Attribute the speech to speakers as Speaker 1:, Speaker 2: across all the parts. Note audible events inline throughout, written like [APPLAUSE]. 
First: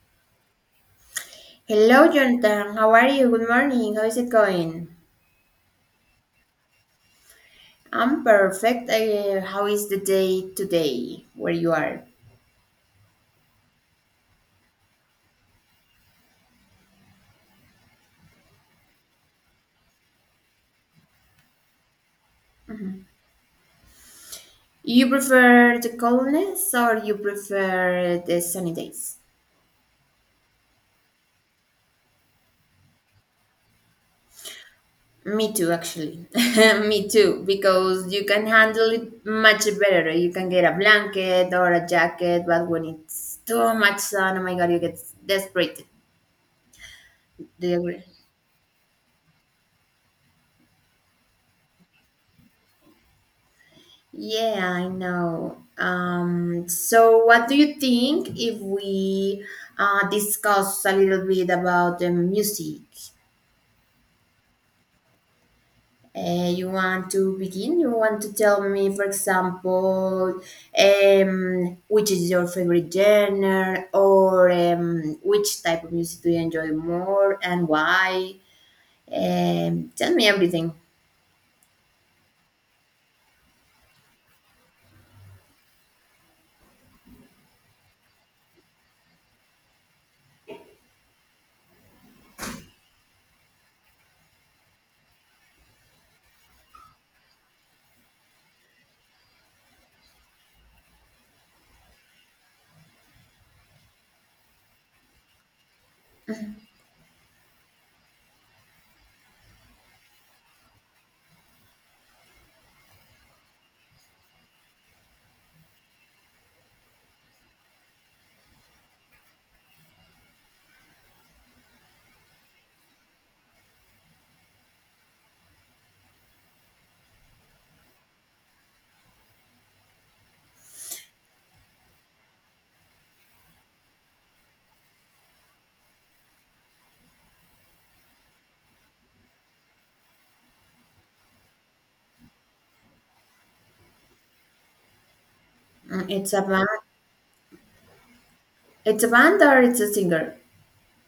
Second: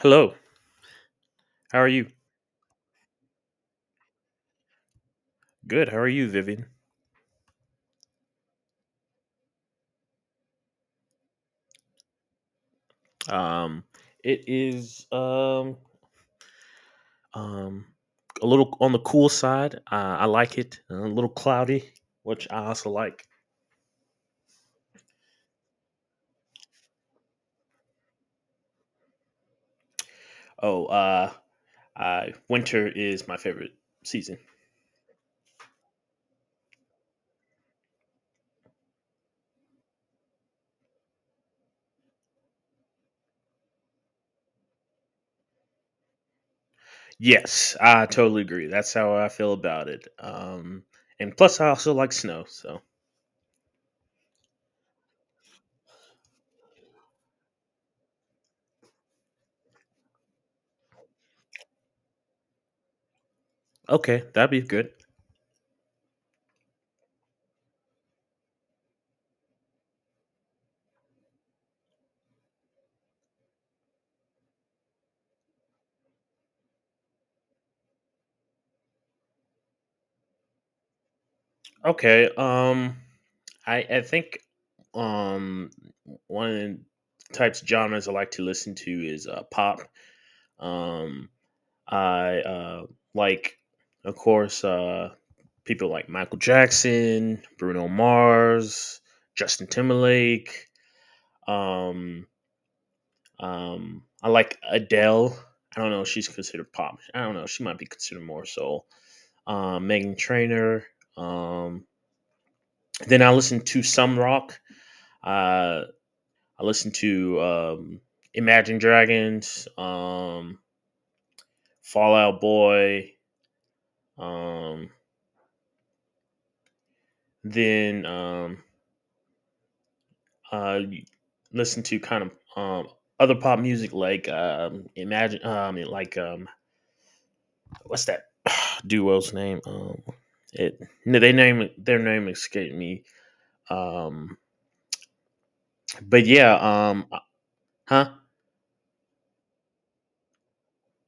Speaker 1: Hello. How are
Speaker 2: Hello,
Speaker 1: you?
Speaker 2: Jonathan. How are you? Good morning. How is it going?
Speaker 1: Good. How are you, Vivian?
Speaker 2: I'm perfect. How is the day today where you are?
Speaker 1: Um, it is um a little on the cool side. I like it. A little cloudy, which I also like.
Speaker 2: You prefer the coldness or you prefer the sunny days?
Speaker 1: Oh, winter is my favorite season.
Speaker 2: Me too, actually. [LAUGHS] Me too, because you can handle it much better. You can get a blanket or a jacket, but when it's too much sun, oh my God, you get desperate. Do
Speaker 1: Yes,
Speaker 2: you agree?
Speaker 1: I totally agree. That's how I feel about it. And plus, I also like snow. So
Speaker 2: Yeah, I know. So, what do you think if we discuss a little bit about the music?
Speaker 1: okay, that'd be good.
Speaker 2: You want to begin? You want to tell me, for example, which is your favorite genre, or which type of music do you enjoy more, and why? Tell me everything.
Speaker 1: Okay. I think um one of the types of genres I like to listen to is pop. Um, I like, of course, people like Michael Jackson, Bruno Mars, Justin Timberlake. Um, I like Adele. I don't know if she's considered pop. I don't know. She might be considered more so. Megan Trainor. Um, then I listen to some rock. I I listen to Imagine Dragons, Fallout Boy, um, then uh, listen to kind of other pop music like Imagine, like what's that [SIGHS] duo's name? It No, they name their name escaped me. Um, but
Speaker 2: It's a
Speaker 1: yeah,
Speaker 2: band.
Speaker 1: um, huh?
Speaker 2: It's a band or it's a singer?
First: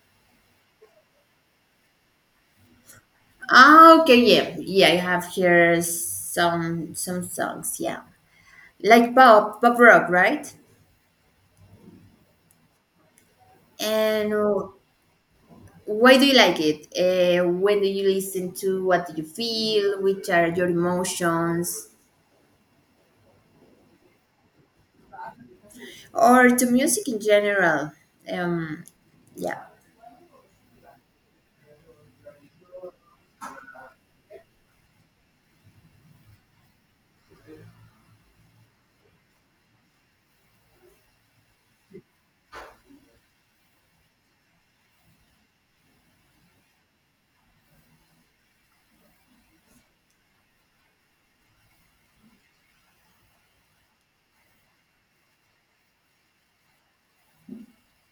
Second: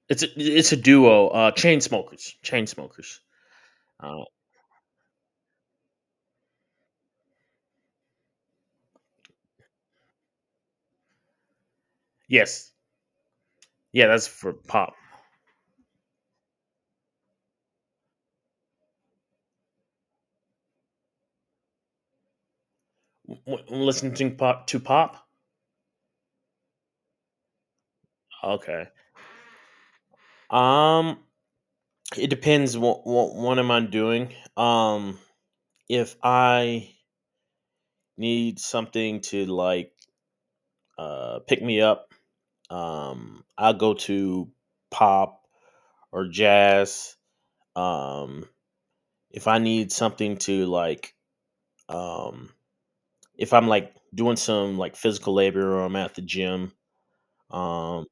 Speaker 1: It's a duo. Chain smokers, chain smokers.
Speaker 2: Ah, okay,
Speaker 1: Uh,
Speaker 2: yeah, yeah. I have here some songs, yeah, like pop pop rock, right?
Speaker 1: yes, yeah, that's
Speaker 2: And
Speaker 1: for pop.
Speaker 2: why do you like it? When do you listen to? What do you feel? Which are your emotions?
Speaker 1: Listening to pop to pop.
Speaker 2: Or to music in general? Um,
Speaker 1: Okay.
Speaker 2: yeah,
Speaker 1: Um, it depends what am I doing. If I need something to like pick me up, I'll go to pop or jazz. Um, if I need something to like um if I'm like doing some like physical labor or I'm at the gym, um,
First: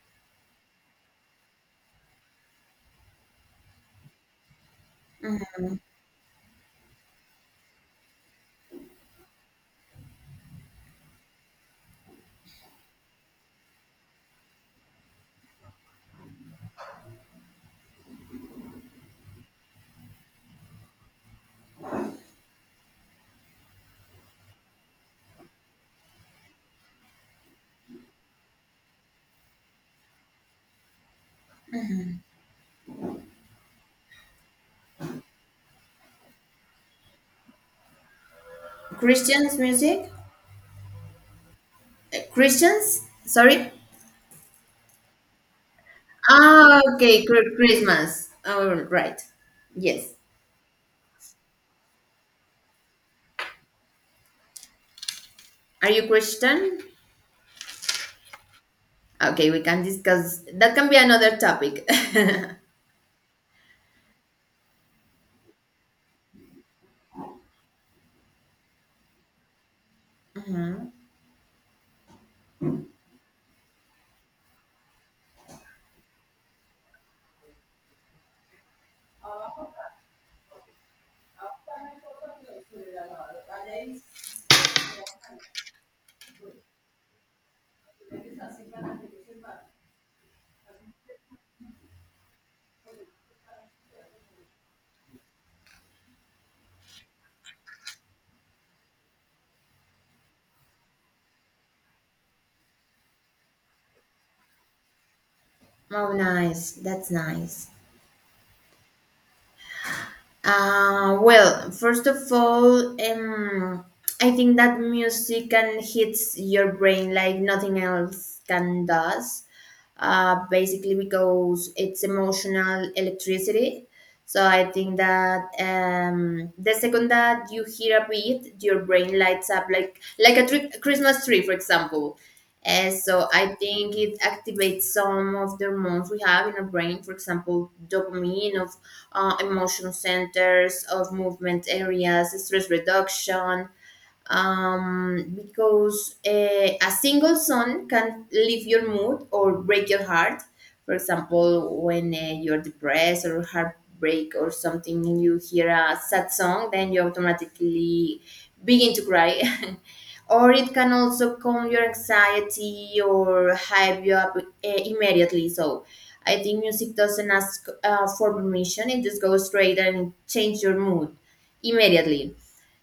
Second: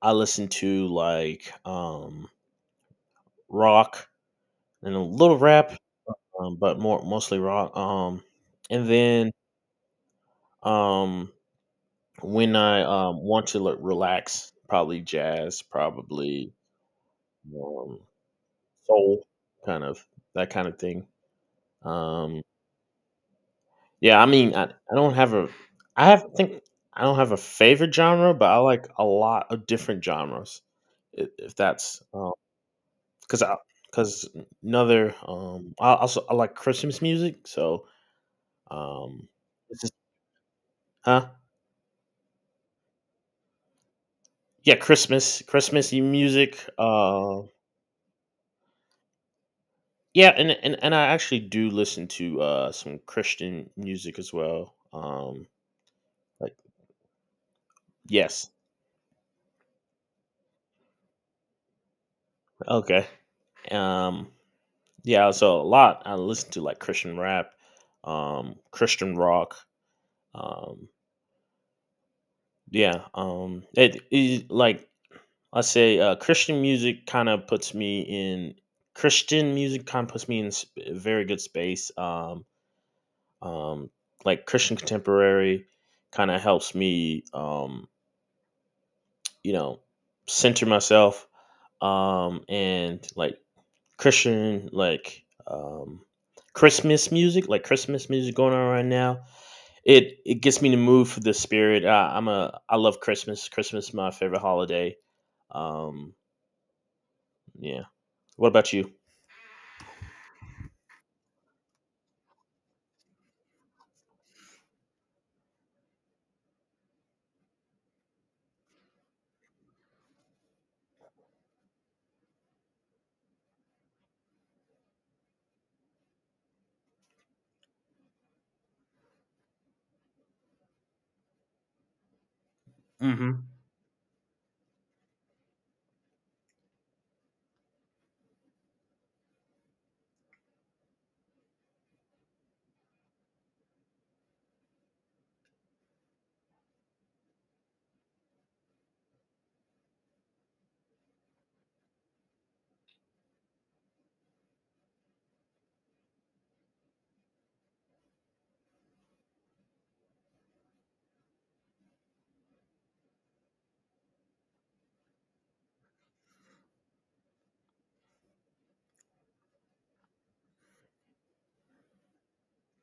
Speaker 1: I listen to like rock and a little rap, but more mostly rock. And then um, when I want to, like, relax, probably jazz, probably um, soul, kind of that kind of thing. Um, yeah, I mean, I don't have a, I have think I don't have a favorite genre, but I like a lot of different genres. If that's because I because another I also I like Christmas music, so um,
Speaker 2: Christians
Speaker 1: it's just,
Speaker 2: music.
Speaker 1: huh?
Speaker 2: Christians, sorry.
Speaker 1: Yeah, Christmas, Christmassy music.
Speaker 2: Ah, okay, Christmas. All right. Yes.
Speaker 1: Yeah, and I actually do listen to some Christian music as well.
Speaker 2: Are you
Speaker 1: Like
Speaker 2: Christian?
Speaker 1: yes,
Speaker 2: Ah, okay, we can discuss. That can be another topic. [LAUGHS]
Speaker 1: okay. Um, yeah, so a lot I listen to like Christian rap, Christian rock. Um, yeah, it is like I say, Christian music kind of puts me in. Christian music kind of puts me in a very good space. Um, like Christian contemporary kind of helps me, you know, center myself. And like Christian, like Christmas music, like Christmas music going on right now. It gets me in the mood for the spirit. I, I'm a I love Christmas. Christmas is my favorite holiday.
Speaker 2: Oh,
Speaker 1: Um,
Speaker 2: nice. That's nice.
Speaker 1: yeah. What about you?
Speaker 2: Well, first of all, I think that music can hits your brain like nothing else can does. Basically because it's emotional electricity. So I think that the second that you hear a beat, your brain lights up like a Christmas tree, for example. And so
Speaker 1: Mm-hmm.
Speaker 2: I think it activates some of the hormones we have in our brain, for example, dopamine of emotion centers, of movement areas, stress reduction, because a single song can lift your mood or break your heart. For example, when you're depressed or heartbreak or something, and you hear a sad song, then you automatically begin to cry. [LAUGHS] Or it can also calm your anxiety or hype you up immediately. So I think music doesn't ask for permission; it just goes straight and change your mood immediately.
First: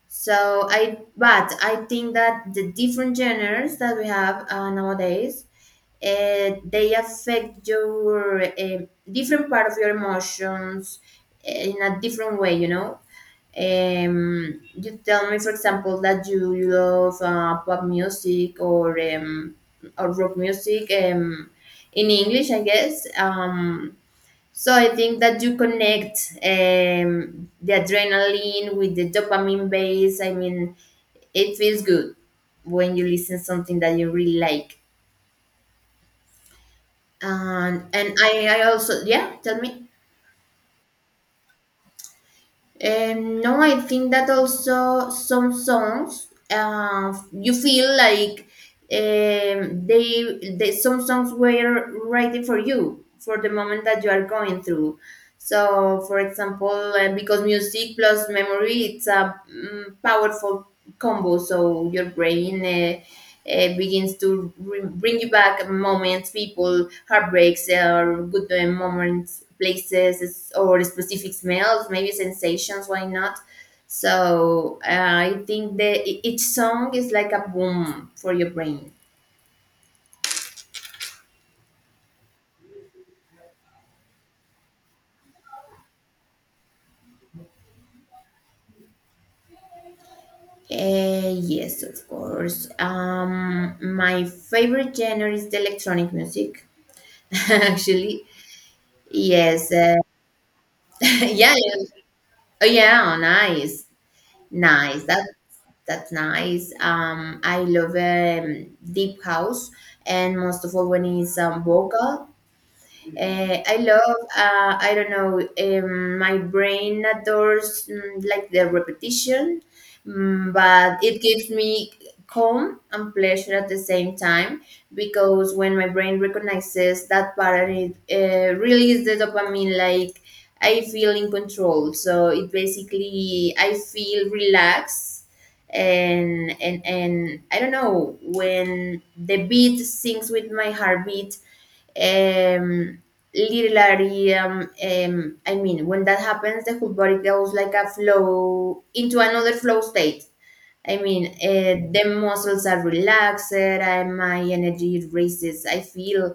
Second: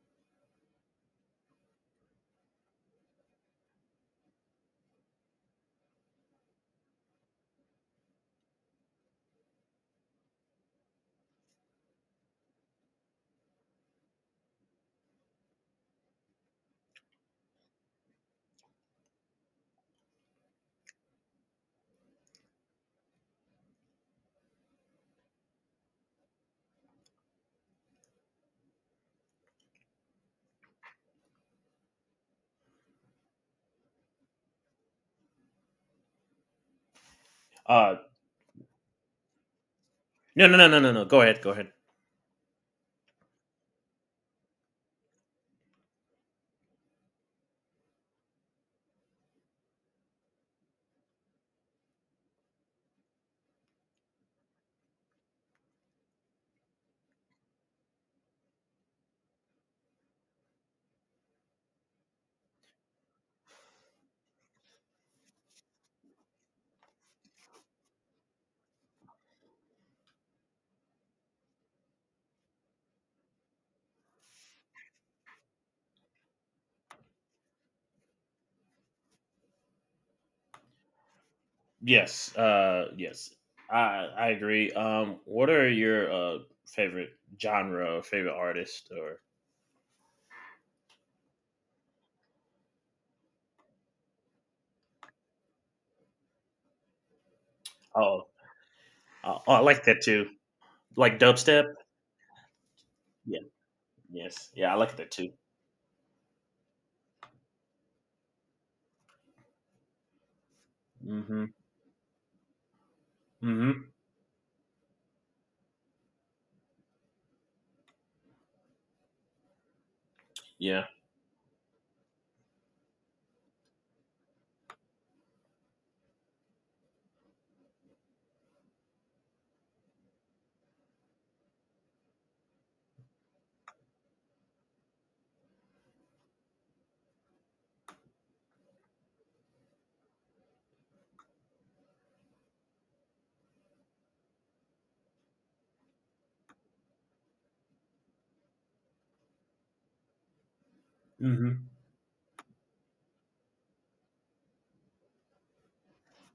Speaker 2: But I think that the different genres that we have nowadays, they affect your different part of your emotions in a different way. You know, you tell me, for example, that you love pop music or rock music in English, I guess. So I think that you connect the adrenaline with the dopamine base. I mean it feels good when you listen something that you really like, and
Speaker 1: Uh,
Speaker 2: and I also, yeah, tell me.
Speaker 1: no, no, no, no, no, no. Go ahead. Go ahead.
Speaker 2: No, I think that also some songs you feel like, they some songs were written for you for the moment that you are going through. So for example, because music plus memory it's a powerful combo, so your brain, begins to bring you back moments, people, heartbreaks, or good moments, places, or specific smells, maybe sensations. Why not? So I think that each song is like a boom for your brain.
Speaker 1: Yes, yes, I agree. What are your favorite genre or favorite artist or
Speaker 2: Yes, of course. My favorite genre is the electronic music, [LAUGHS] actually.
Speaker 1: oh oh I
Speaker 2: Yes.
Speaker 1: like that too,
Speaker 2: [LAUGHS]
Speaker 1: like
Speaker 2: Yeah.
Speaker 1: dubstep.
Speaker 2: Yeah. Oh, yeah,
Speaker 1: Yeah,
Speaker 2: nice.
Speaker 1: yes, yeah, I like
Speaker 2: Nice.
Speaker 1: that
Speaker 2: That
Speaker 1: too.
Speaker 2: that's nice. I love deep house, and most of all when it's
Speaker 1: Mm-hmm.
Speaker 2: vocal. I
Speaker 1: Mm-hmm.
Speaker 2: love, I don't know, my brain adores, like, the repetition,
Speaker 1: Yeah.
Speaker 2: but it gives me calm and pleasure at the same time, because when my brain recognizes that pattern, it releases the dopamine, like I feel in control. So it basically, I feel relaxed. And I don't know, when the beat syncs with my heartbeat, um, literally, I mean, when that happens the whole body goes like a flow into another flow state. I mean,
Speaker 1: Mm-hmm.
Speaker 2: the muscles are relaxed and my energy raises. I feel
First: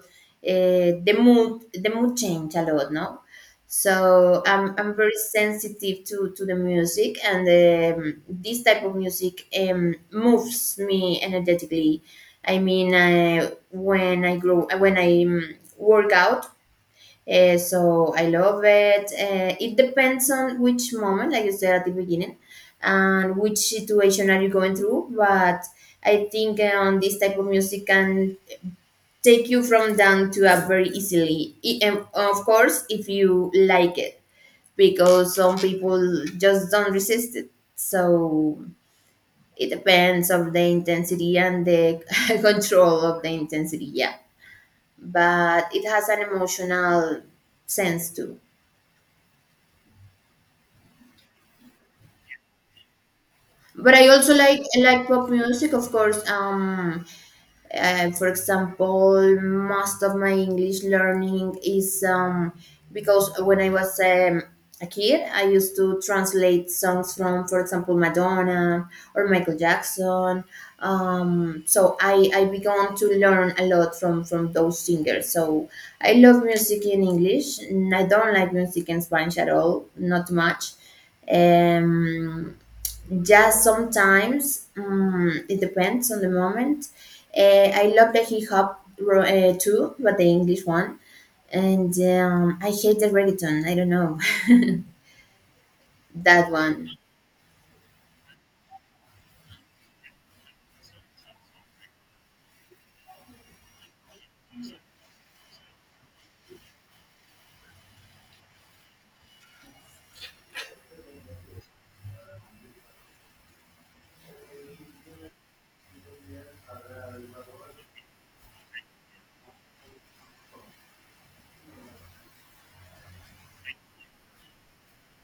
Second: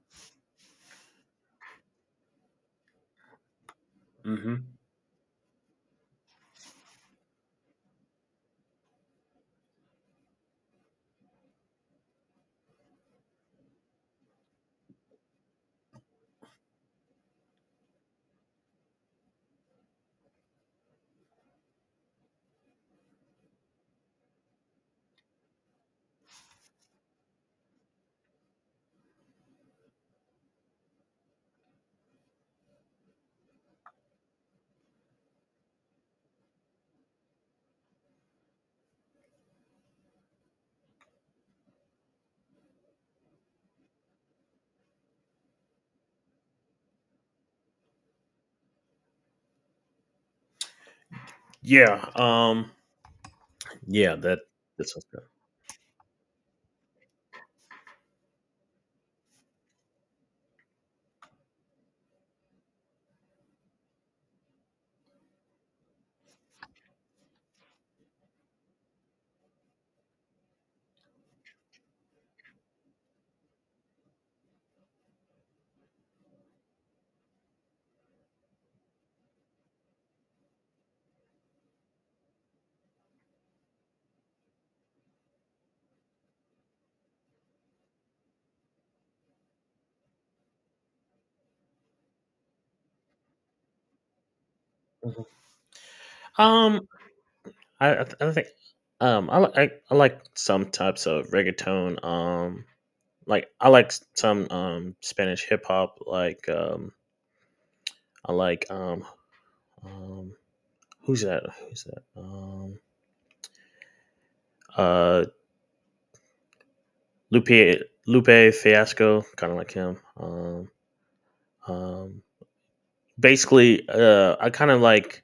Speaker 2: the mood change a lot, no? So
Speaker 1: Mm-hmm.
Speaker 2: I'm very sensitive to the music, and this type of music moves me energetically. I mean, when I work out, so I love it. It depends on which moment, like you said at the beginning, and which situation are you going through. But I think this type of music can take you from down to up very easily. And of course, if you like it, because some people just don't resist it. So it depends of the intensity and the [LAUGHS] control of the intensity. Yeah, but it has an emotional sense too.
Speaker 1: Yeah.
Speaker 2: But I
Speaker 1: Yeah.
Speaker 2: also
Speaker 1: That.
Speaker 2: like
Speaker 1: That's
Speaker 2: like pop music, of course. For example, most of my English learning is, because when I was, a kid, I used to translate songs from, for example, Madonna or Michael Jackson. So I began to learn a lot from those singers. So I love music in English. And I don't like music in Spanish at all, not much. um yeah, sometimes, it depends on the moment. I love the hip hop, too, but the English one, and I hate the reggaeton. I don't know,
Speaker 1: Mhm.
Speaker 2: [LAUGHS] that
Speaker 1: Um,
Speaker 2: one.
Speaker 1: I think I, li- I like some types of reggaeton. Like I like some Spanish hip hop. Like I like um who's that? Who's that? Uh Lupe Lupe Fiasco. Kind of like him. Um, basically, I kind of like,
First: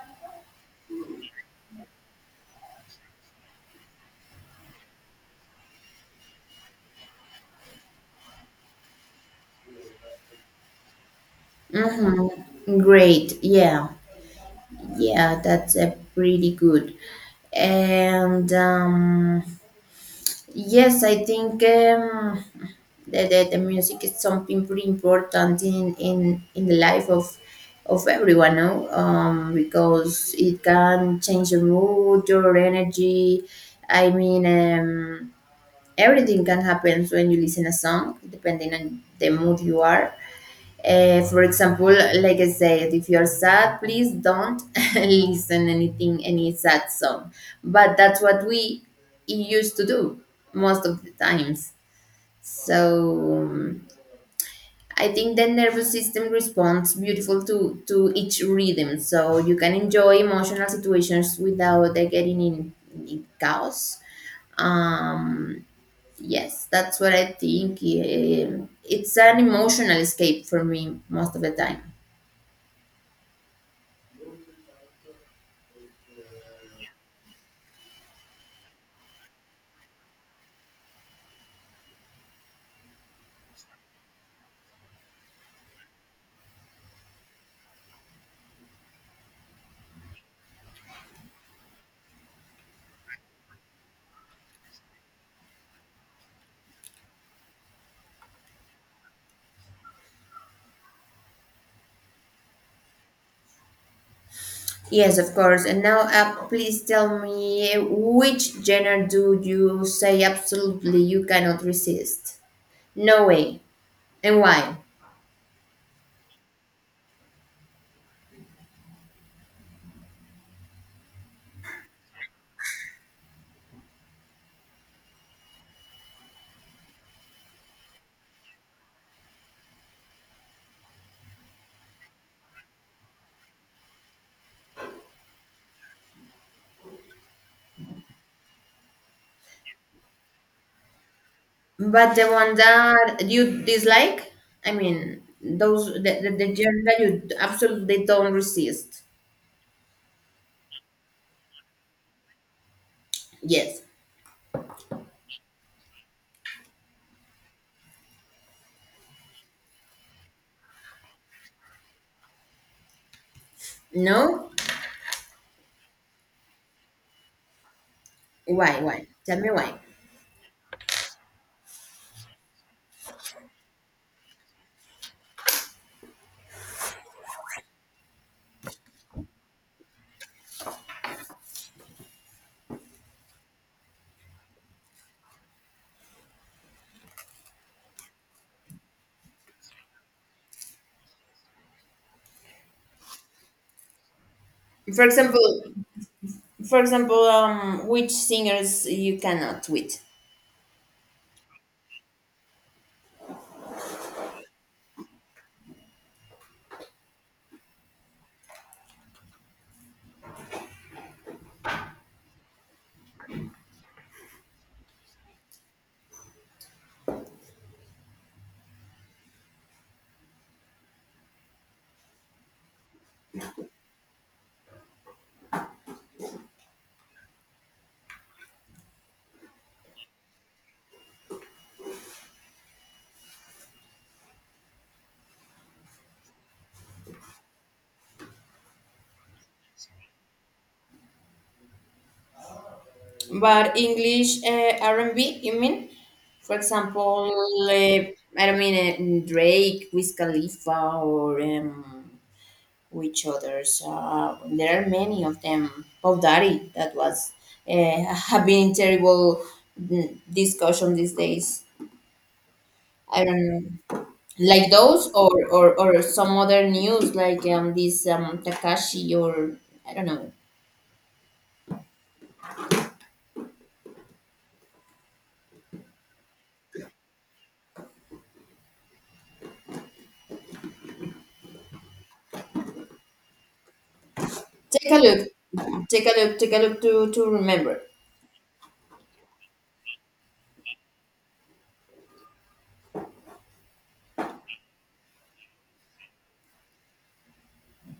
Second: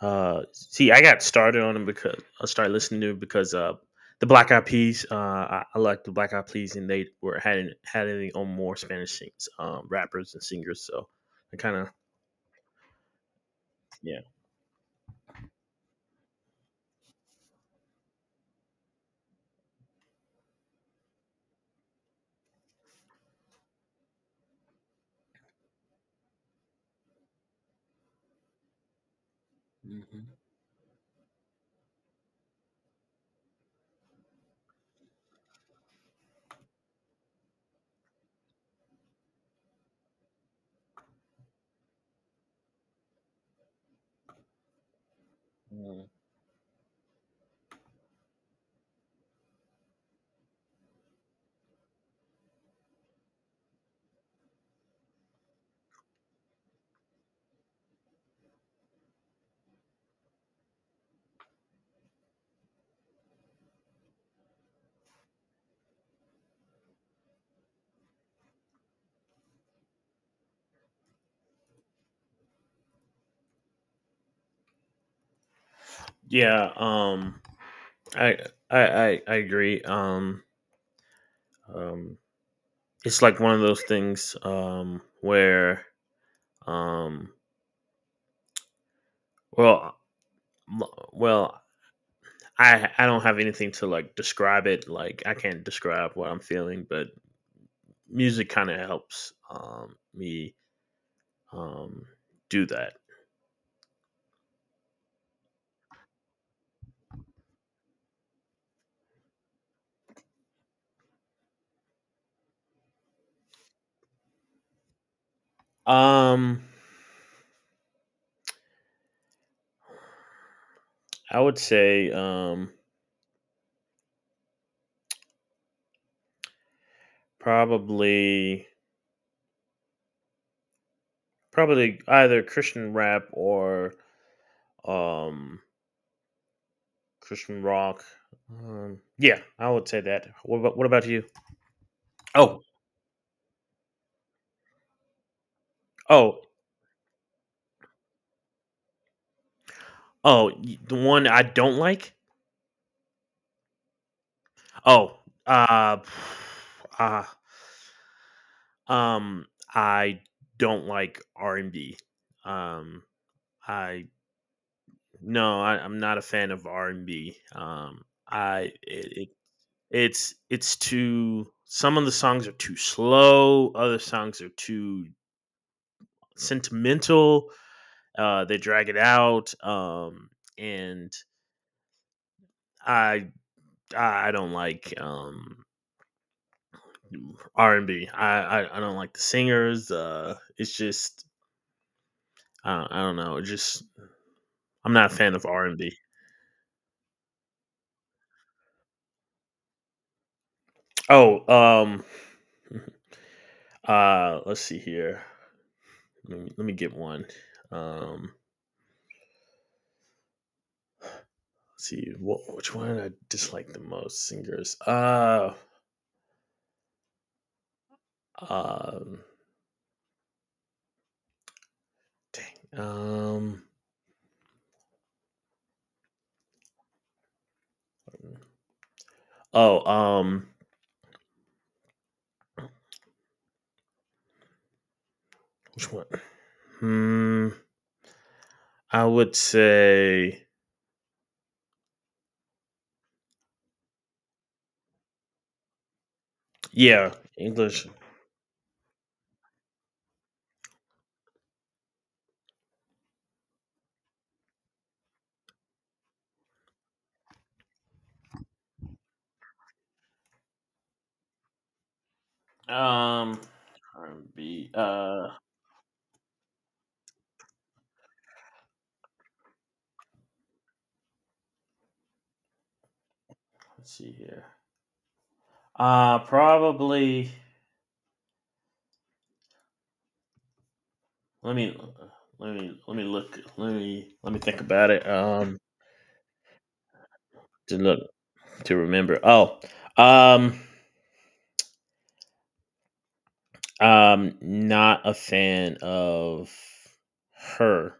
Speaker 1: see. I got started on them because I started listening to 'em because the Black Eyed Peas. I like the Black Eyed Peas, and they were had it on more Spanish sings, rappers and singers. So I kind of
Speaker 2: Mm-hmm. Great. Yeah,
Speaker 1: yeah.
Speaker 2: yeah, that's pretty good. And, yes, I think the music is something pretty important in the life of everyone, no? Because
Speaker 1: Mhm.
Speaker 2: it can change your mood, your energy. I mean, everything can happen when you listen a song, depending on the mood you are. For example, like I said, if you're sad, please don't [LAUGHS] listen
Speaker 1: Uh,
Speaker 2: anything, any sad song. But that's what we used to do most of the times. So I think the nervous system responds beautiful to each rhythm. So you can enjoy emotional situations without getting in chaos. Um, yes, that's what I think. It's an emotional escape for me most of the time.
Speaker 1: Yeah, I, I agree. Um, it's like one of those things where um, well, well, I don't have anything to like describe it. Like I can't describe what I'm feeling, but music kind of helps, me, um, do that.
Speaker 2: Yes, of course. And now, please tell me, which genre do you say absolutely you cannot resist? No way. And why?
Speaker 1: Um, I would say, probably probably either Christian rap or um, Christian rock. Yeah, I would say that. What about you?
Speaker 2: But the one
Speaker 1: Oh
Speaker 2: that you dislike? I mean, those, the, the,
Speaker 1: oh
Speaker 2: the genre that you absolutely don't resist.
Speaker 1: the one I don't like.
Speaker 2: Yes.
Speaker 1: Oh uh, [SIGHS] uh Um, I don't like R&B. Um, I
Speaker 2: No?
Speaker 1: no, I'm not a fan of R&B. I
Speaker 2: Why? Why?
Speaker 1: it, it
Speaker 2: Tell me why.
Speaker 1: it's Too some of the songs are too slow, other songs are too sentimental. They drag it out. Um, and I I don't like R and B. I don't like the singers. It's just I don't know. It just I'm
Speaker 2: For
Speaker 1: not a fan of
Speaker 2: example,
Speaker 1: R and B.
Speaker 2: for example, which singers you cannot with?
Speaker 1: Oh, um, let's see here. Let me get one. Um, let's see what which one I dislike the most singers. Um, Dang. Oh, which one? Hmm, I would say
Speaker 2: But English, R&B, you mean? For example,
Speaker 1: yeah, English.
Speaker 2: I don't mean Drake, Wiz Khalifa, or which others? There are many of them. Puff Daddy, that was [LAUGHS] have been terrible, discussion these days. I
Speaker 1: Um,
Speaker 2: don't know,
Speaker 1: R&B.
Speaker 2: like those, or or some other news like, this, Takashi, or I don't know.
Speaker 1: Let's see here. Probably. Let me let me look. Let me think about
Speaker 2: Take a
Speaker 1: it.
Speaker 2: look, Take a look to
Speaker 1: To
Speaker 2: remember.
Speaker 1: look to remember. Oh, um, Not a fan of her.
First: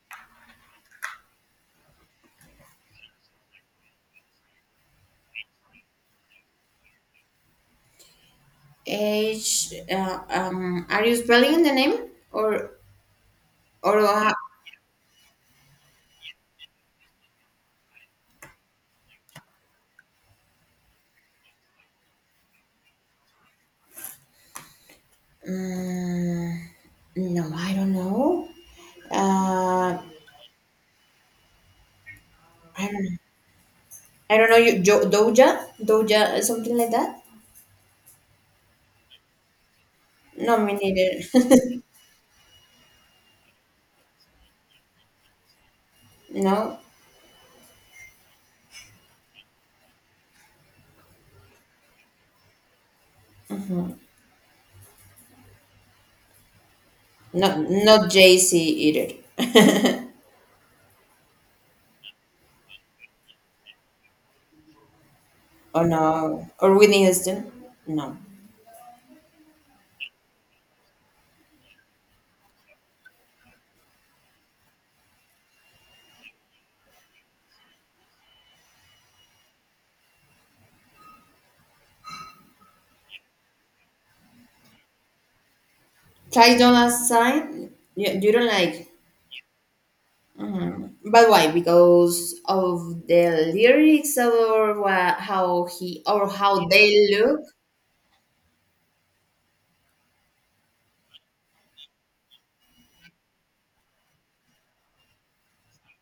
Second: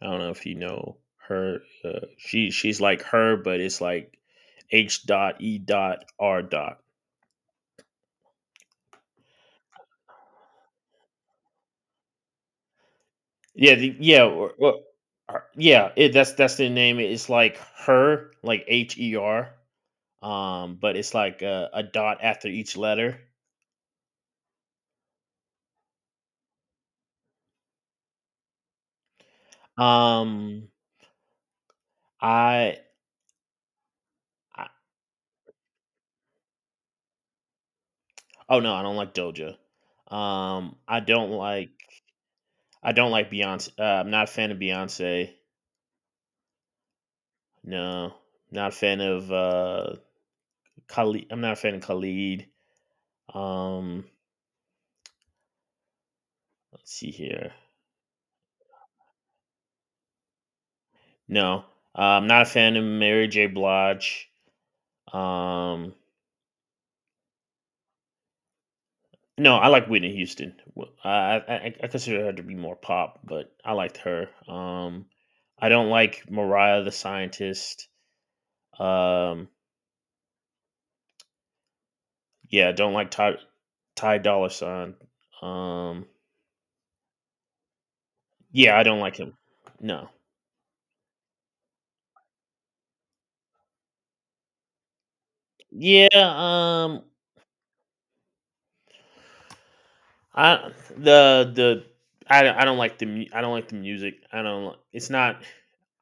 Speaker 1: I don't know if you know her. She's like her, but it's like H dot E dot R dot.
Speaker 2: H. Are you spelling the name, or
Speaker 1: Yeah, the,
Speaker 2: or
Speaker 1: yeah,
Speaker 2: uh,
Speaker 1: or, yeah. That's the name. It's like her, like H E R. But it's like a dot after each letter.
Speaker 2: mm, no? I don't know. Uh,
Speaker 1: Um, I
Speaker 2: I don't know. I don't know. You Doja, something like that.
Speaker 1: Oh, no, I don't like Doja.
Speaker 2: No, me
Speaker 1: Um, I
Speaker 2: neither.
Speaker 1: don't like I don't like Beyonce. I'm not a fan of Beyonce.
Speaker 2: [LAUGHS] No,
Speaker 1: No, not a fan of Khalid. I'm not a fan of Khalid. Um, let's see here.
Speaker 2: not Jay Z either. [LAUGHS]
Speaker 1: No, I'm not a fan of Mary J. Blige.
Speaker 2: Oh
Speaker 1: Um,
Speaker 2: no, or Whitney Houston. No.
Speaker 1: no, I like Whitney Houston. I consider her to be more pop, but I liked her. I don't like Mariah the Scientist. Um, yeah, don't like Ty. Ty Dolla Sign. Um,
Speaker 2: Ty Dolla Sign. You don't
Speaker 1: yeah, I
Speaker 2: like.
Speaker 1: don't like him. No.
Speaker 2: But why? Because of the lyrics, or how he
Speaker 1: Yeah.
Speaker 2: or how they look?
Speaker 1: I the I don't like I don't like the music. I don't. It's not.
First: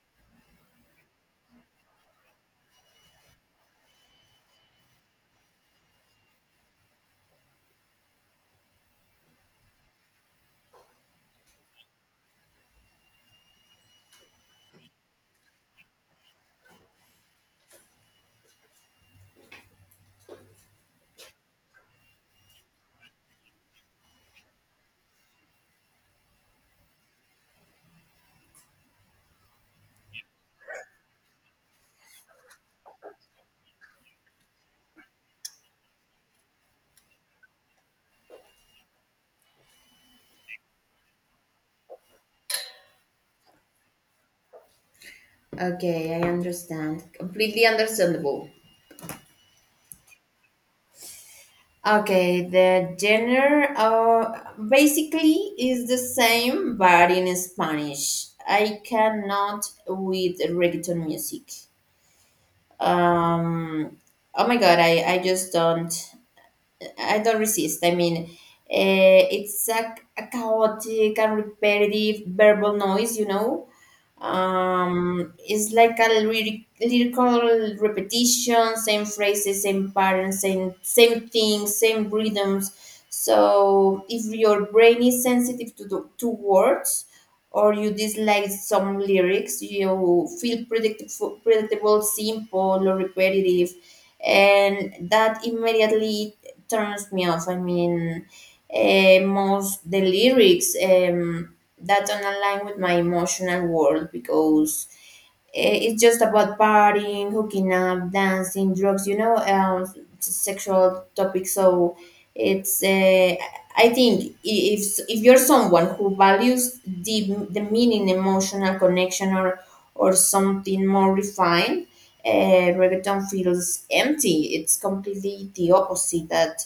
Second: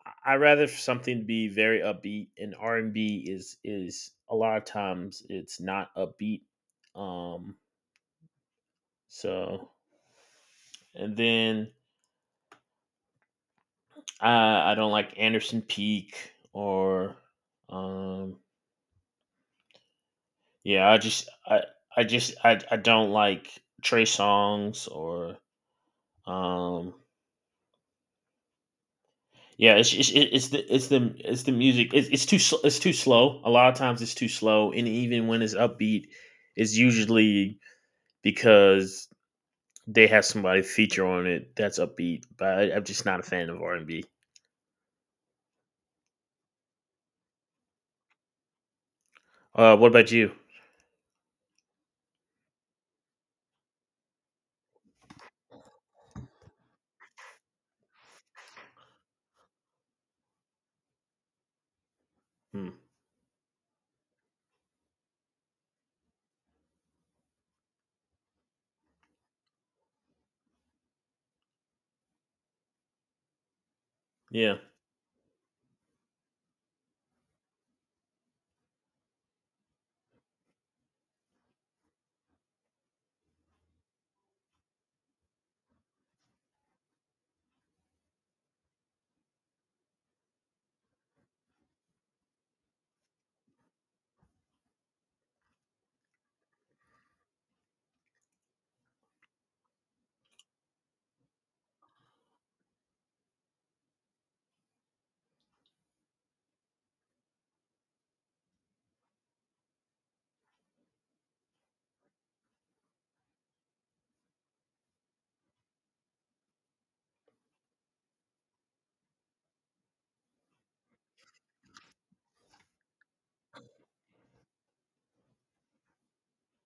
Speaker 1: I'd rather for something to be very upbeat. And R and B is a lot of times it's not upbeat. Um. So and then I don't like Anderson Peak or um yeah, I don't like Trey songs or um yeah, it's the music. It's too it's too slow a lot of times, it's too slow, and even when it's upbeat it's usually because they have somebody feature on it that's upbeat, but I'm just not a fan of R and B.
Speaker 2: Okay, I understand. Completely understandable.
Speaker 1: What about you?
Speaker 2: Okay, the genre basically is the same but in Spanish. I cannot with reggaeton music.
Speaker 1: Hmm.
Speaker 2: Um, oh my God, I just don't. I don't resist. I mean, it's a chaotic and repetitive verbal noise, you know.
Speaker 1: Yeah,
Speaker 2: It's like a lyrical repetition, same phrases, same patterns, same things, same rhythms. So if your brain is sensitive to words, or you dislike some lyrics, you feel predictable, simple, or repetitive, and that immediately turns me off. I mean, most the lyrics, that don't align with my emotional world, because it's just about partying, hooking up, dancing, drugs, you know, sexual topics. So it's, I think, i- if if you're someone who values the meaning, emotional connection, or something more refined, reggaeton feels empty. It's completely the opposite. That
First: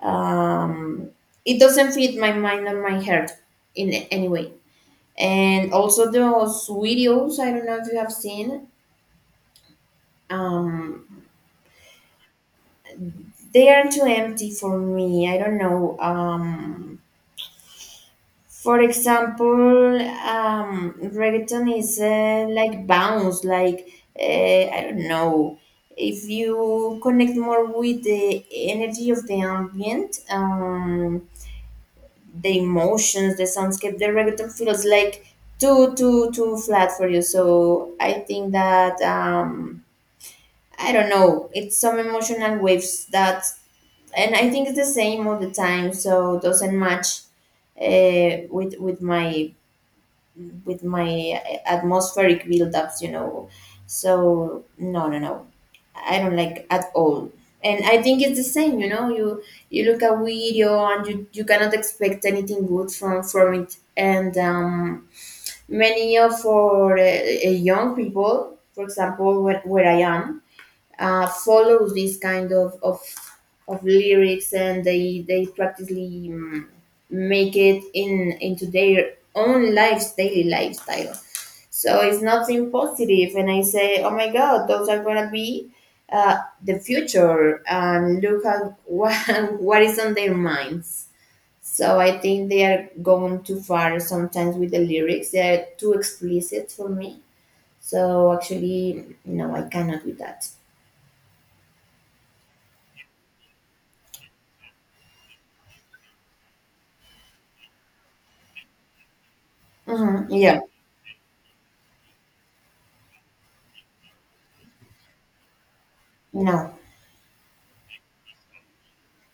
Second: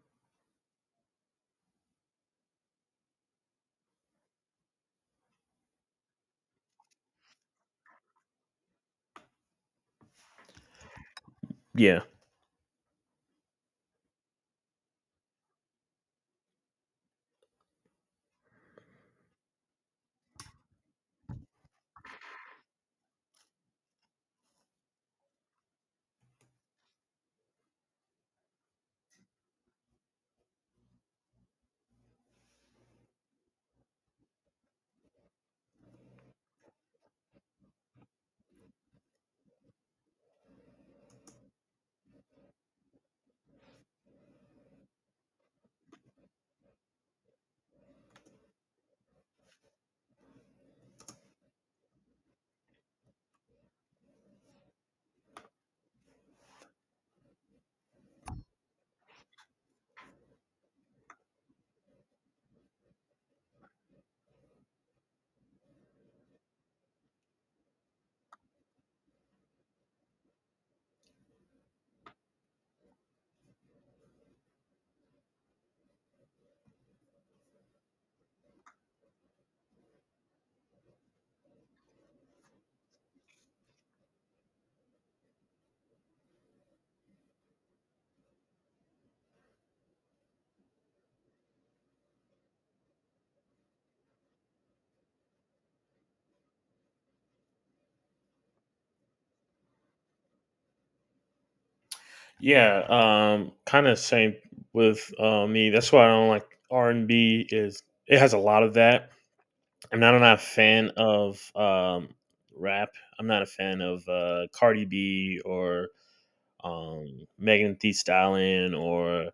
Speaker 2: um, it doesn't fit my mind and my heart in any way. And also those videos, I don't know if you have seen. Um,
Speaker 1: yeah,
Speaker 2: they are too empty for me. I don't know. For example, reggaeton is, like bounce, like, uh, I don't know. If you connect more with the energy of the ambient, the emotions, the soundscape, the reggaeton feels like too flat for you. So I think that, I don't know. It's some emotional waves that, and I think it's the same all the time. So doesn't match with my, atmospheric buildups, you know. So no, no, no, I don't like at all. And I think it's the same, you know. You look at video and you cannot expect anything good from it. And many of for young people, for example, where I am, follow this kind of lyrics and they practically make it in into their own lives daily lifestyle so it's nothing positive and I say oh my god those are gonna be uh, the future and look at what, [LAUGHS] what is on their minds so I think they are going too far sometimes with the lyrics they're too explicit for me so actually no I cannot with that.
Speaker 1: yeah. Kind of same with, me. That's why I don't like R and B is it has a lot of that. I'm not, I'm
Speaker 2: Mhm.
Speaker 1: not a
Speaker 2: Yeah.
Speaker 1: fan of rap. I'm not a fan of, Cardi B or
Speaker 2: No.
Speaker 1: Megan Thee Stallion or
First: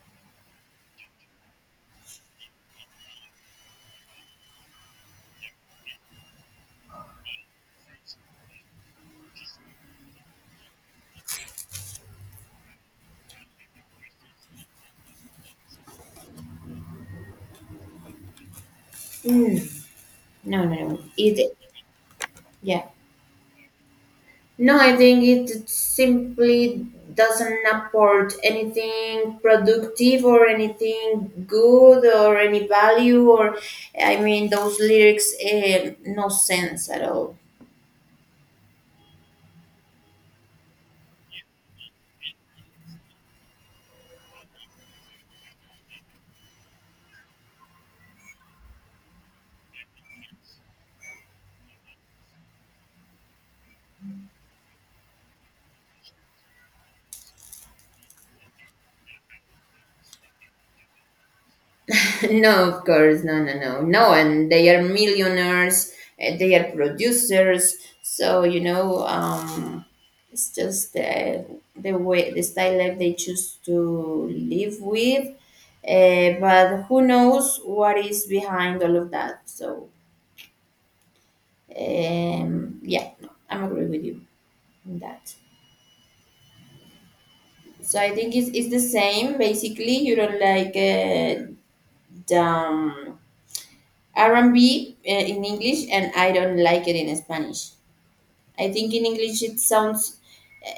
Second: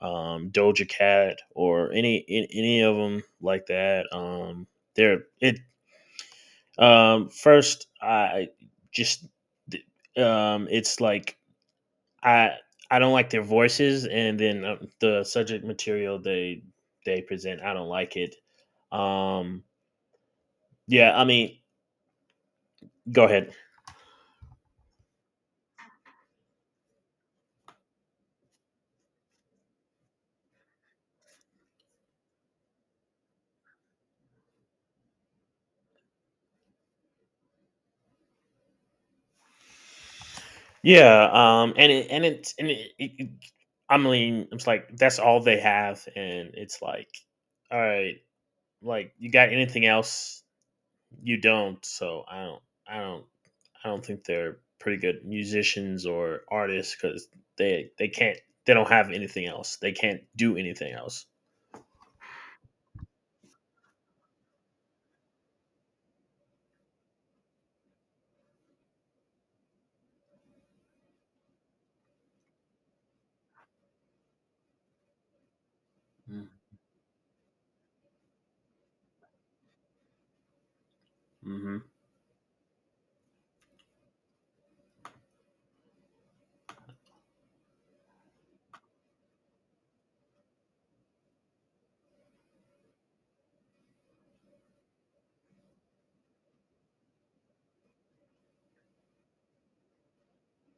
Speaker 1: Doja Cat or any of them like that. They're it First. I just it's like I I don't like their voices, and then the subject material they present, I don't like it. Um,
Speaker 2: Mm. No, no, no.
Speaker 1: yeah, I mean,
Speaker 2: Yeah.
Speaker 1: go ahead.
Speaker 2: No, I think it simply doesn't apport anything productive or anything good or any value or, I mean, those lyrics, eh, no sense at all.
Speaker 1: Yeah, and it and it and it, it, it- I mean, it's like that's all they have, and it's like, all right, like you got anything else? You don't, so I don't, I don't think they're pretty good musicians or artists because they can't, they don't have anything else. They can't do anything else.
Speaker 2: No, of course, no, no, no, no. And they are millionaires. They are producers. So it's just the way the style life they choose to live with. But who knows what is behind all of that? So
Speaker 1: Mm-hmm.
Speaker 2: yeah, no, I'm agree with you on that. So I think it's the same. Basically, you don't like the R&B in English and I don't like it in Spanish. I think in English it sounds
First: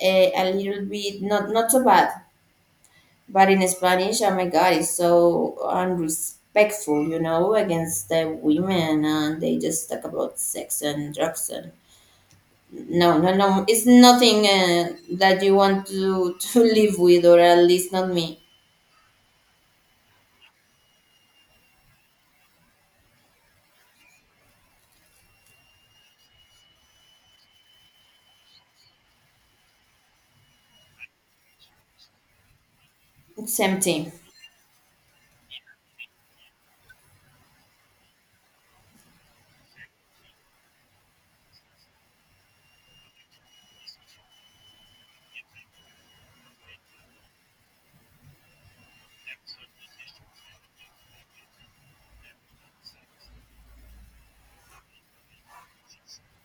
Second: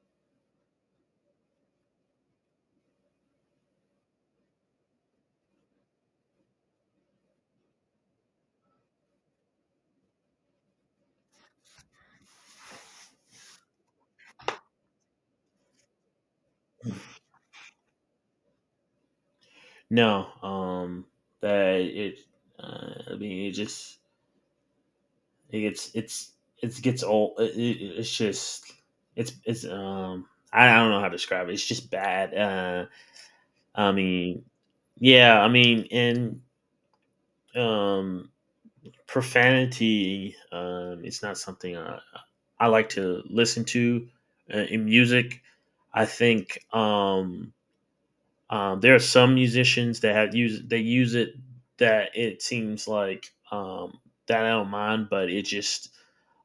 Speaker 2: a little bit not so bad, but in Spanish, oh my God, it's so unrespectful, you know, against the women, and they just talk about sex and drugs and no, no, no, it's nothing that you want to [LAUGHS] to live with, or at least not me.
Speaker 1: No, that it, I mean, it just, It's it's it gets old. It, it's just it's I, don't know how to describe it. It's just bad.
Speaker 2: It's
Speaker 1: I
Speaker 2: empty.
Speaker 1: mean, yeah, I mean, and um, profanity. It's not something I like to listen to, in music. I think there are some musicians that have used they use it that it seems like, that I don't mind, but it just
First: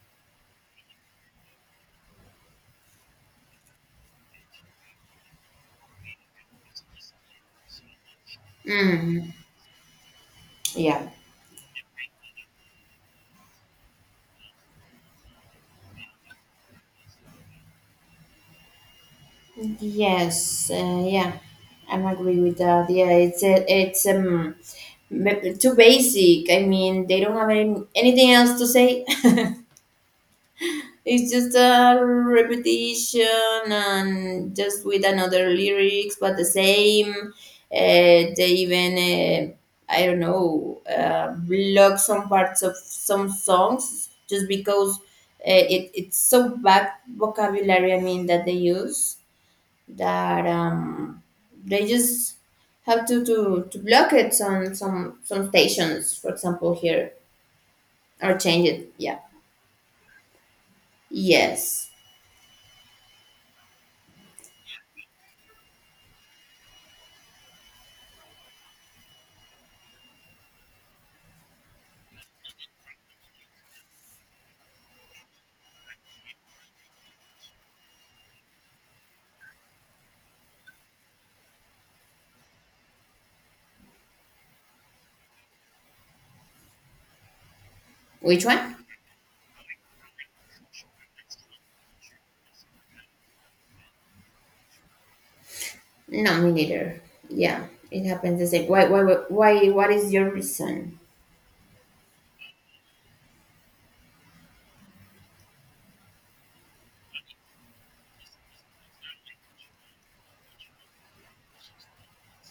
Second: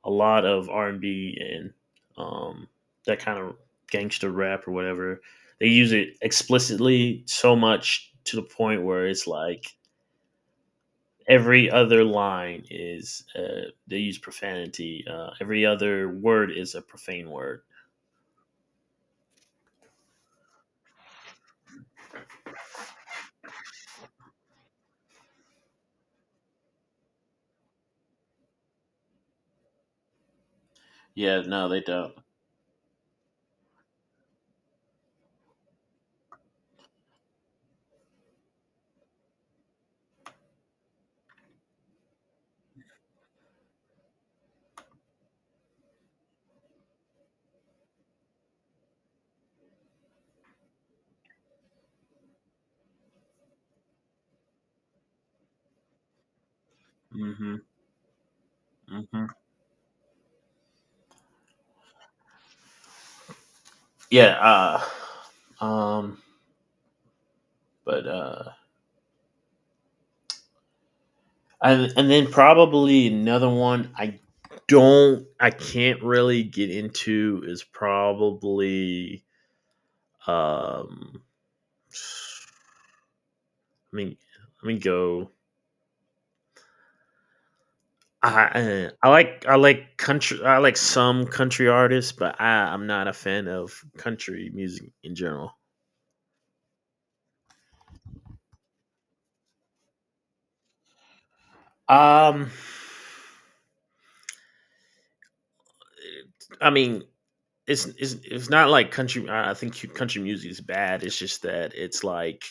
Speaker 1: a lot of R and B and um, that kind of gangster rap or whatever. They use it explicitly so much to the point where it's
Speaker 2: Mm,
Speaker 1: like
Speaker 2: yeah.
Speaker 1: every other line is, they use profanity. Every other word is a profane word.
Speaker 2: Yes, yeah, I'm agree with that. Yeah, it's too basic. I mean, they don't have anything else to say. [LAUGHS] It's
Speaker 1: Yeah,
Speaker 2: just
Speaker 1: no, they
Speaker 2: a
Speaker 1: don't.
Speaker 2: repetition and just with another lyrics, but the same. They even I don't know block some parts of some songs just because it's so bad vocabulary. I mean that they use that they just have to block it on some stations, for example here,
Speaker 1: Hmm.
Speaker 2: or change it. Yeah.
Speaker 1: Hmm.
Speaker 2: Yes.
Speaker 1: Yeah. Uh, um, But and then probably another one I can't really get into is probably. Um I mean let me go
Speaker 2: Which one?
Speaker 1: I like, I like country. I like some country artists, but I'm not a fan of country music in general.
Speaker 2: No, me neither. Yeah, it happens the same. Why? Why? Why? What is your reason?
Speaker 1: Um I mean it's not like country I think country music is bad. It's just that it's like,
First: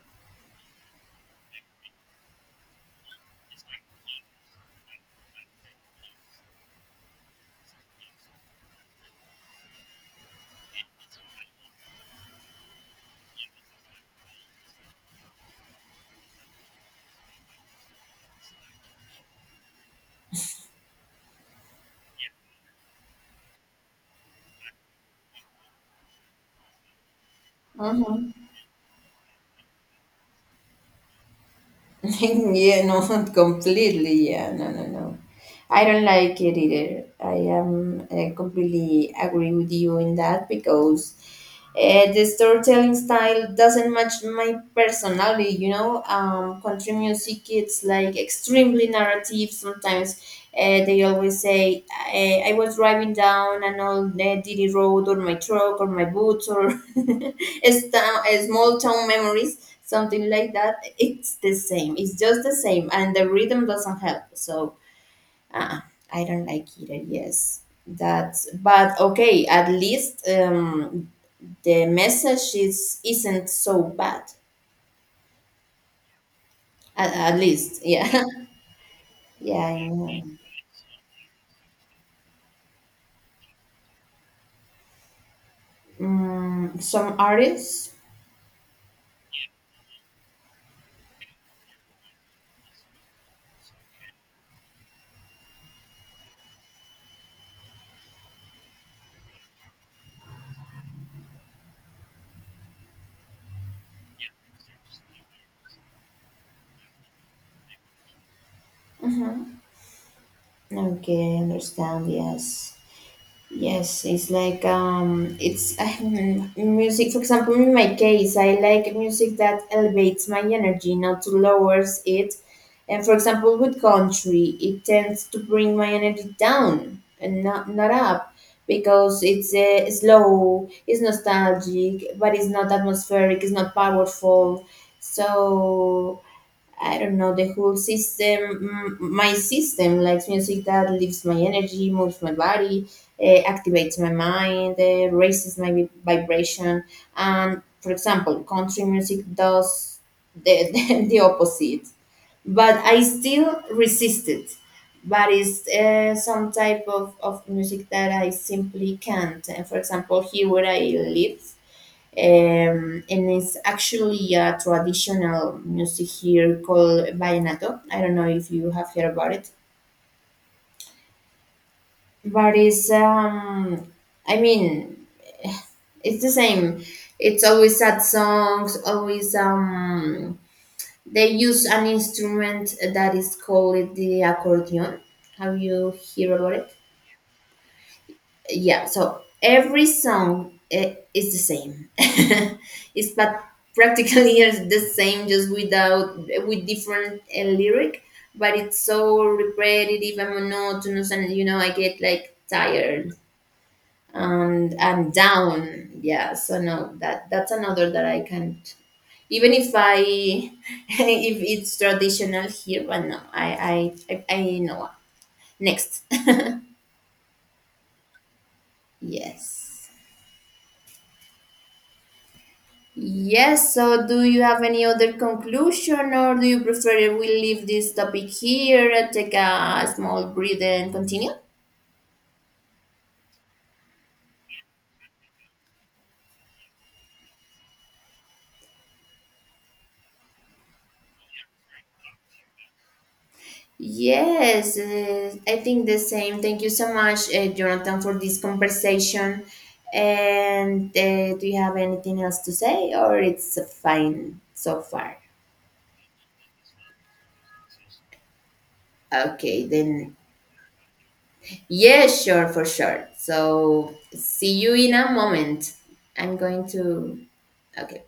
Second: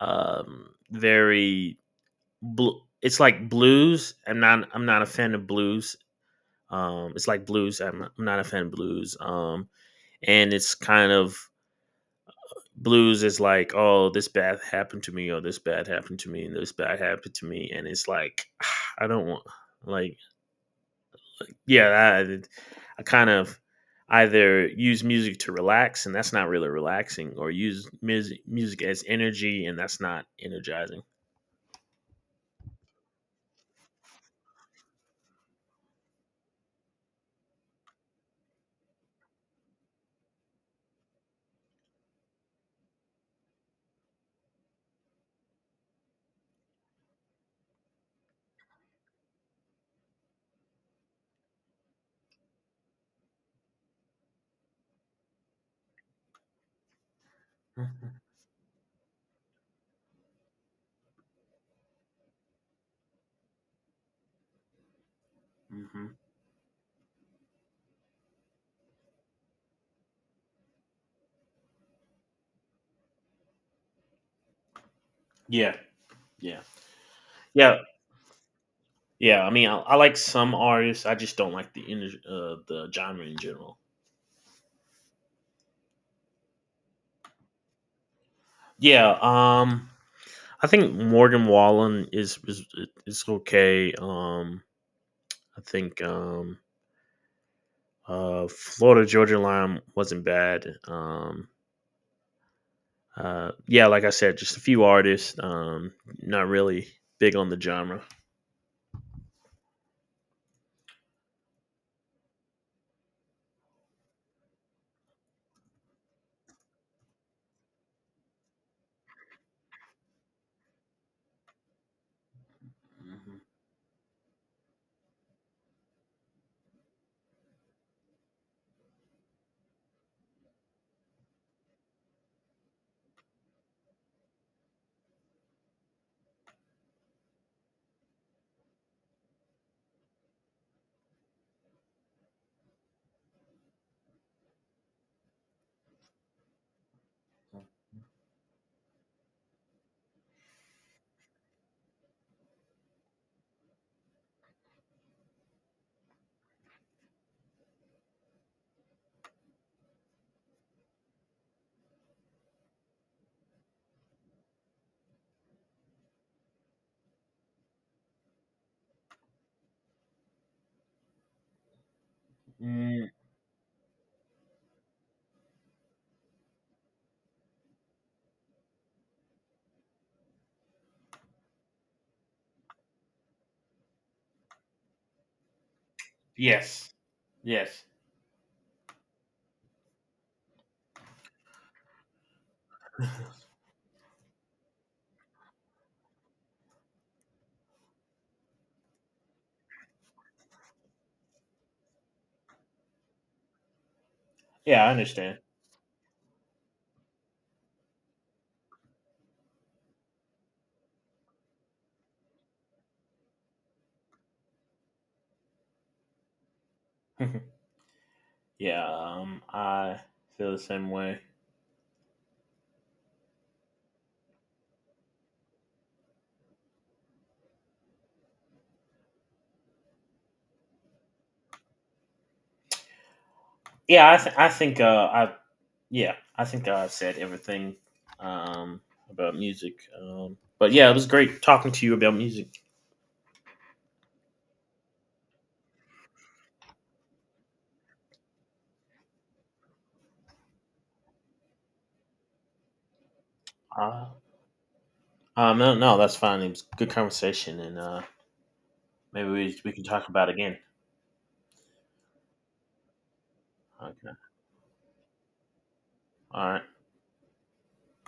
Speaker 1: very Blu it's like blues. I'm not a fan of blues. It's like blues. I'm not a fan of blues. And it's kind of blues is like, oh, this bad happened to me, or this bad happened to me, and this bad happened to me, and it's like, [SIGHS] I don't want, like, yeah, I kind of either use music to relax, and that's not really relaxing, or use music
Speaker 2: Mm-hmm.
Speaker 1: music as energy, and that's not energizing.
Speaker 2: [LAUGHS] Yeah. No. [LAUGHS] Completely. Yeah. No. No. No. I don't like it either. I am completely agree with you in that because the storytelling style doesn't match my personality. You know, country music it's like extremely narrative. Sometimes they always say, "I was driving down an old dirty road, or my truck, or my boots, or [LAUGHS] it's
Speaker 1: Hmm.
Speaker 2: town, a small town memories." Something like that. It's the same. It's just the same, and the rhythm doesn't help. So. Ah,
Speaker 1: Hmm.
Speaker 2: I don't like either. Yes, that's but okay. At least the message is isn't so bad.
Speaker 1: Yeah, yeah,
Speaker 2: At
Speaker 1: yeah.
Speaker 2: least, yeah, [LAUGHS]
Speaker 1: Yeah, I
Speaker 2: yeah.
Speaker 1: mean, I,
Speaker 2: I
Speaker 1: I like
Speaker 2: know.
Speaker 1: some artists. I just don't like the genre in general.
Speaker 2: Mm, some artists.
Speaker 1: Yeah, I think Morgan Wallen is okay. I think, Florida Georgia Line wasn't bad. Yeah, like I said, just a few artists. Not really big on the genre.
Speaker 2: Okay, I understand. Yes. Yes, it's like it's music. For example, in my case, I like music that elevates my energy, not to lowers it. And for
Speaker 1: Mhm.
Speaker 2: example, with country, it tends to bring my energy down and not up because it's slow, it's nostalgic, but it's not atmospheric, it's not powerful. So I don't know, the whole system, mm, my system likes music that lifts my energy, moves my body, activates my mind, raises my vibration. And for example, country music does [LAUGHS] the opposite. But I still resist it. But it's some type of music that I simply can't. And for example, here where I live, and it's actually a traditional music here called vallenato. I don't know if you have heard about it, but it's
Speaker 1: Mm,
Speaker 2: I mean, it's the same. It's always sad songs. Always they use an instrument that is called the accordion. Have you heard about it?
Speaker 1: yes. Yes.
Speaker 2: Yeah, so every song is the same. [LAUGHS] It's but practically [LAUGHS] is the same just without with different lyric but it's so repetitive and monotonous and you know I get like tired and
Speaker 1: Yeah, I
Speaker 2: I'm
Speaker 1: understand.
Speaker 2: down yeah so no that's another that I can't even if I [LAUGHS] if it's traditional here but no I know next.
Speaker 1: [LAUGHS] Yeah,
Speaker 2: [LAUGHS] Yes.
Speaker 1: I feel the same way.
Speaker 2: Yes, so do you have any other conclusion or do you prefer we leave this topic here and take a small breather and continue?
Speaker 1: Yeah, I think I yeah, I think I've said everything um, about music. But yeah, it was great talking to you about music.
Speaker 2: Yes, I think the same. Thank you so much, Jonathan, for this conversation. And do you have anything else to say or it's
Speaker 1: Uh,
Speaker 2: fine so far?
Speaker 1: no, no, that's fine. It was good conversation, and maybe we,
Speaker 2: Okay,
Speaker 1: we can talk
Speaker 2: then.
Speaker 1: about it again.
Speaker 2: Yes, sure, for sure. So
Speaker 1: Okay.
Speaker 2: see you in a moment. I'm
Speaker 1: All right.
Speaker 2: going to. Okay.